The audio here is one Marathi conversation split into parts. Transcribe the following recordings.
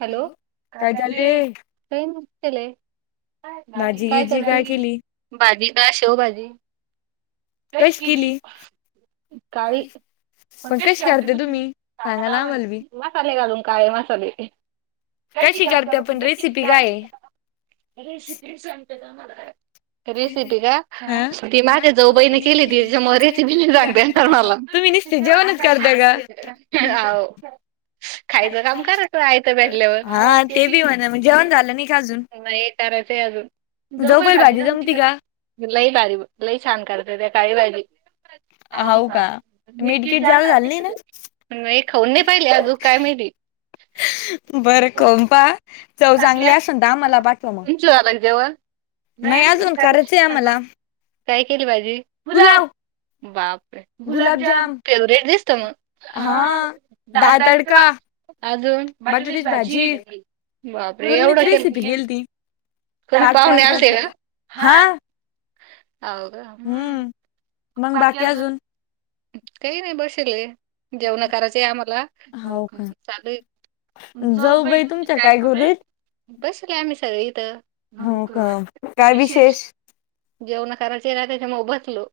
हॅलो कां काय चालले चालूय काय नाय भाजी केलंय काय गिजी कलते केली भाजी का शेवभाजी फ्रेश केली काळी मंग पण कशी घालता करते तुम्ही सांगा ना का आम्हाला बी [unintelligible] मसाले घालून काळे मसाले कशी घालता करते पण तुम्ही रेसिपी हाय काय आहे म्हण रेसिपि सांगते थांबा ना रेसिपी का हा ती माझ्या जऊ बाईणी केली होती त्याच्यामुळे रेसिपी नाय सांगता येणार मला तुम्ही नुसतं जेवणच करता हाव खायचं काम कराचं आय पडल्यावर हा ते बी म्हणा मग जेवण झालं नाही का अजून हाय तवा हे कराचं अजून जाऊ बाई बैल भाजी घालू की जमती का जरा लई बारी लई छान करत्या त्या काळी भाजी हाव का मिर्चीत मीटकीट जरा जास्त झालं जाते नाही कां ना तु नई खाऊन नाही पाहिली अजूकं काय महिती बरं खाऊन पहा चव चांगली असनं त आम्हला पाठवा म तुमचं झालं का जेवण नाही अजून कराचंय आम्हाला काय केली भाजी पुलाव बापरे! गुलाबजाम फेवरेट दिसतो मग हा डाळ दादाच्या तडका अजून बटाट्याची भाजी बाप रे! एवढा पूर्णीच केल रेसिपी केलती कोण ताट पाहुणे तयार आलते कां केलतं हा हाव का? हूं मंग बाकी अजून काय नाय बसेल जेवण कराचीये आम्हाला हो का चालूय. जाऊ बाई तुमच्या काय करू राईत बसलोय आम्ही सगळे इथ हो का काय विशेष जेवण कराचे ना त्याच्यामुळं बसलो.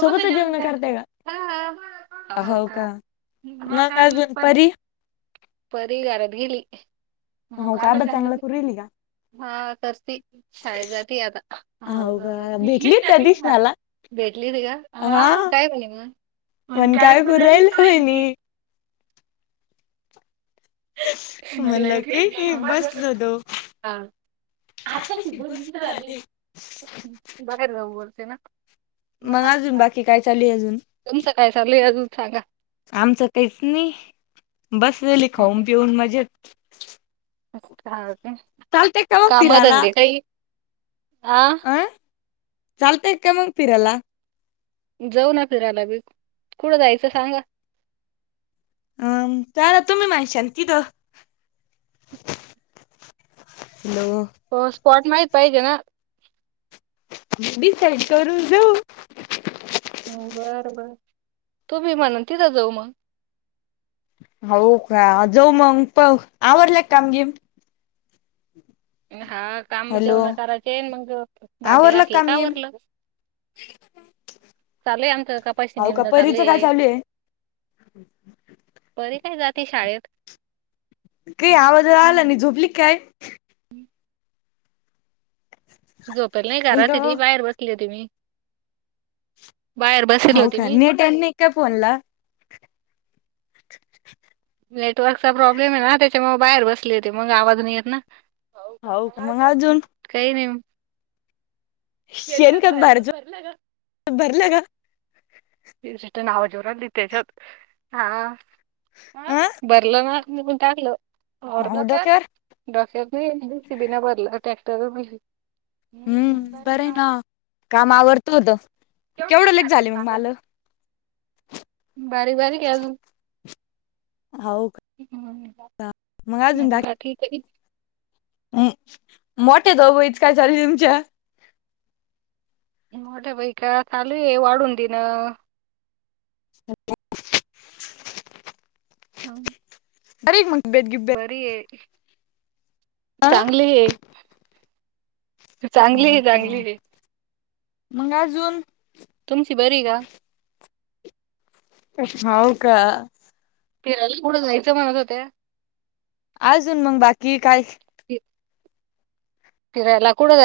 सोबतच जेवण करताय हा का हो का मग अजून परी परी घरात गेली. हो का अभ्यास चांगलं करू राईली का? हा करती शाळेत जाती आता हाव हो गं का? ती ही भेटली त्या त्यादिवशी दिवशी माला मला. भेटली होती का काय बोलली म पण काय करू राहिल्या वहीनी म्हणलं काही नाही [unintelligible] बसलो होतो. हा आसल की दोन मिनिट झाली बाहेर जाऊ बोलते ना मग अजून बाकी काय चालू ये अजून तुमच काय चालूय अजून सांगा आमचं तेच नी बसलेली खाऊन पिऊन मजेत काय होतंय चालतंय का मग फिरायला? कामधंदे काई आ ह चालतय का मंग फिरायला जऊ ना फिरायला बी कुठं जायचं सांगा अम काय नाही तुम्ही माहिशल तिथे [inaudible] हॅलो! हो स्पॉट माहीत पाहिजे ना डिसाईड करून जाऊ बरं बर तुम्ही म्हणल तिथं जाऊ मग हो का जाऊ मग आवरले का काम बीम हा काम हॅलो तेव ना करायचे मग भांडे घासयचे आवरलं असले काम का गेम आवरलं चाले आमचे आता हावू का परीच काय चालू आहे? परी काय जाते शाळेत काई आवाज आला नाही झोपली काय? झोपेला नाही हॅलो घरात ती बाहेर बसली होती मी बाहेर बसेल हो होती का मी नेट नाही का फोन ला नेटवर्कचा प्रॉब्लेम आहे ना त्यांच्यामुळे बाहेर बसले ते मग आवाज नाही येत ना हो का अजून मग काही नाही शेंगदाणे बाहेरच [unintelligible] भरलं ना जष्ट नाव जोर ल त तेज हा ह अ बरल ना मुटालं हो डोक्यावर [unintelligible] भरलं ट्रॅक्टर [unintelligible] हम्म बरं ना काम आवरतो होत केवढं लेट झाले मग बारीक मला बारीक बारीक आहे आजून हावू क ह [unintelligible] बाकी ठीक मोठया जाऊ बाई चे काय चालू तुमच्या मोठया बाई का चालू आहे वाढून देणं ह [unintelligible] हम्म बरी का मग तब्येत बिबतेत बरी आहे चांगली आहे चांगली हो आहे का? चांगली आहे मग अजून, तुमची बरी का? हो का फिरायला कुढं जायचं म्हणत होते. आजून मग बाकी काय? फि- फिरायला कुढं जा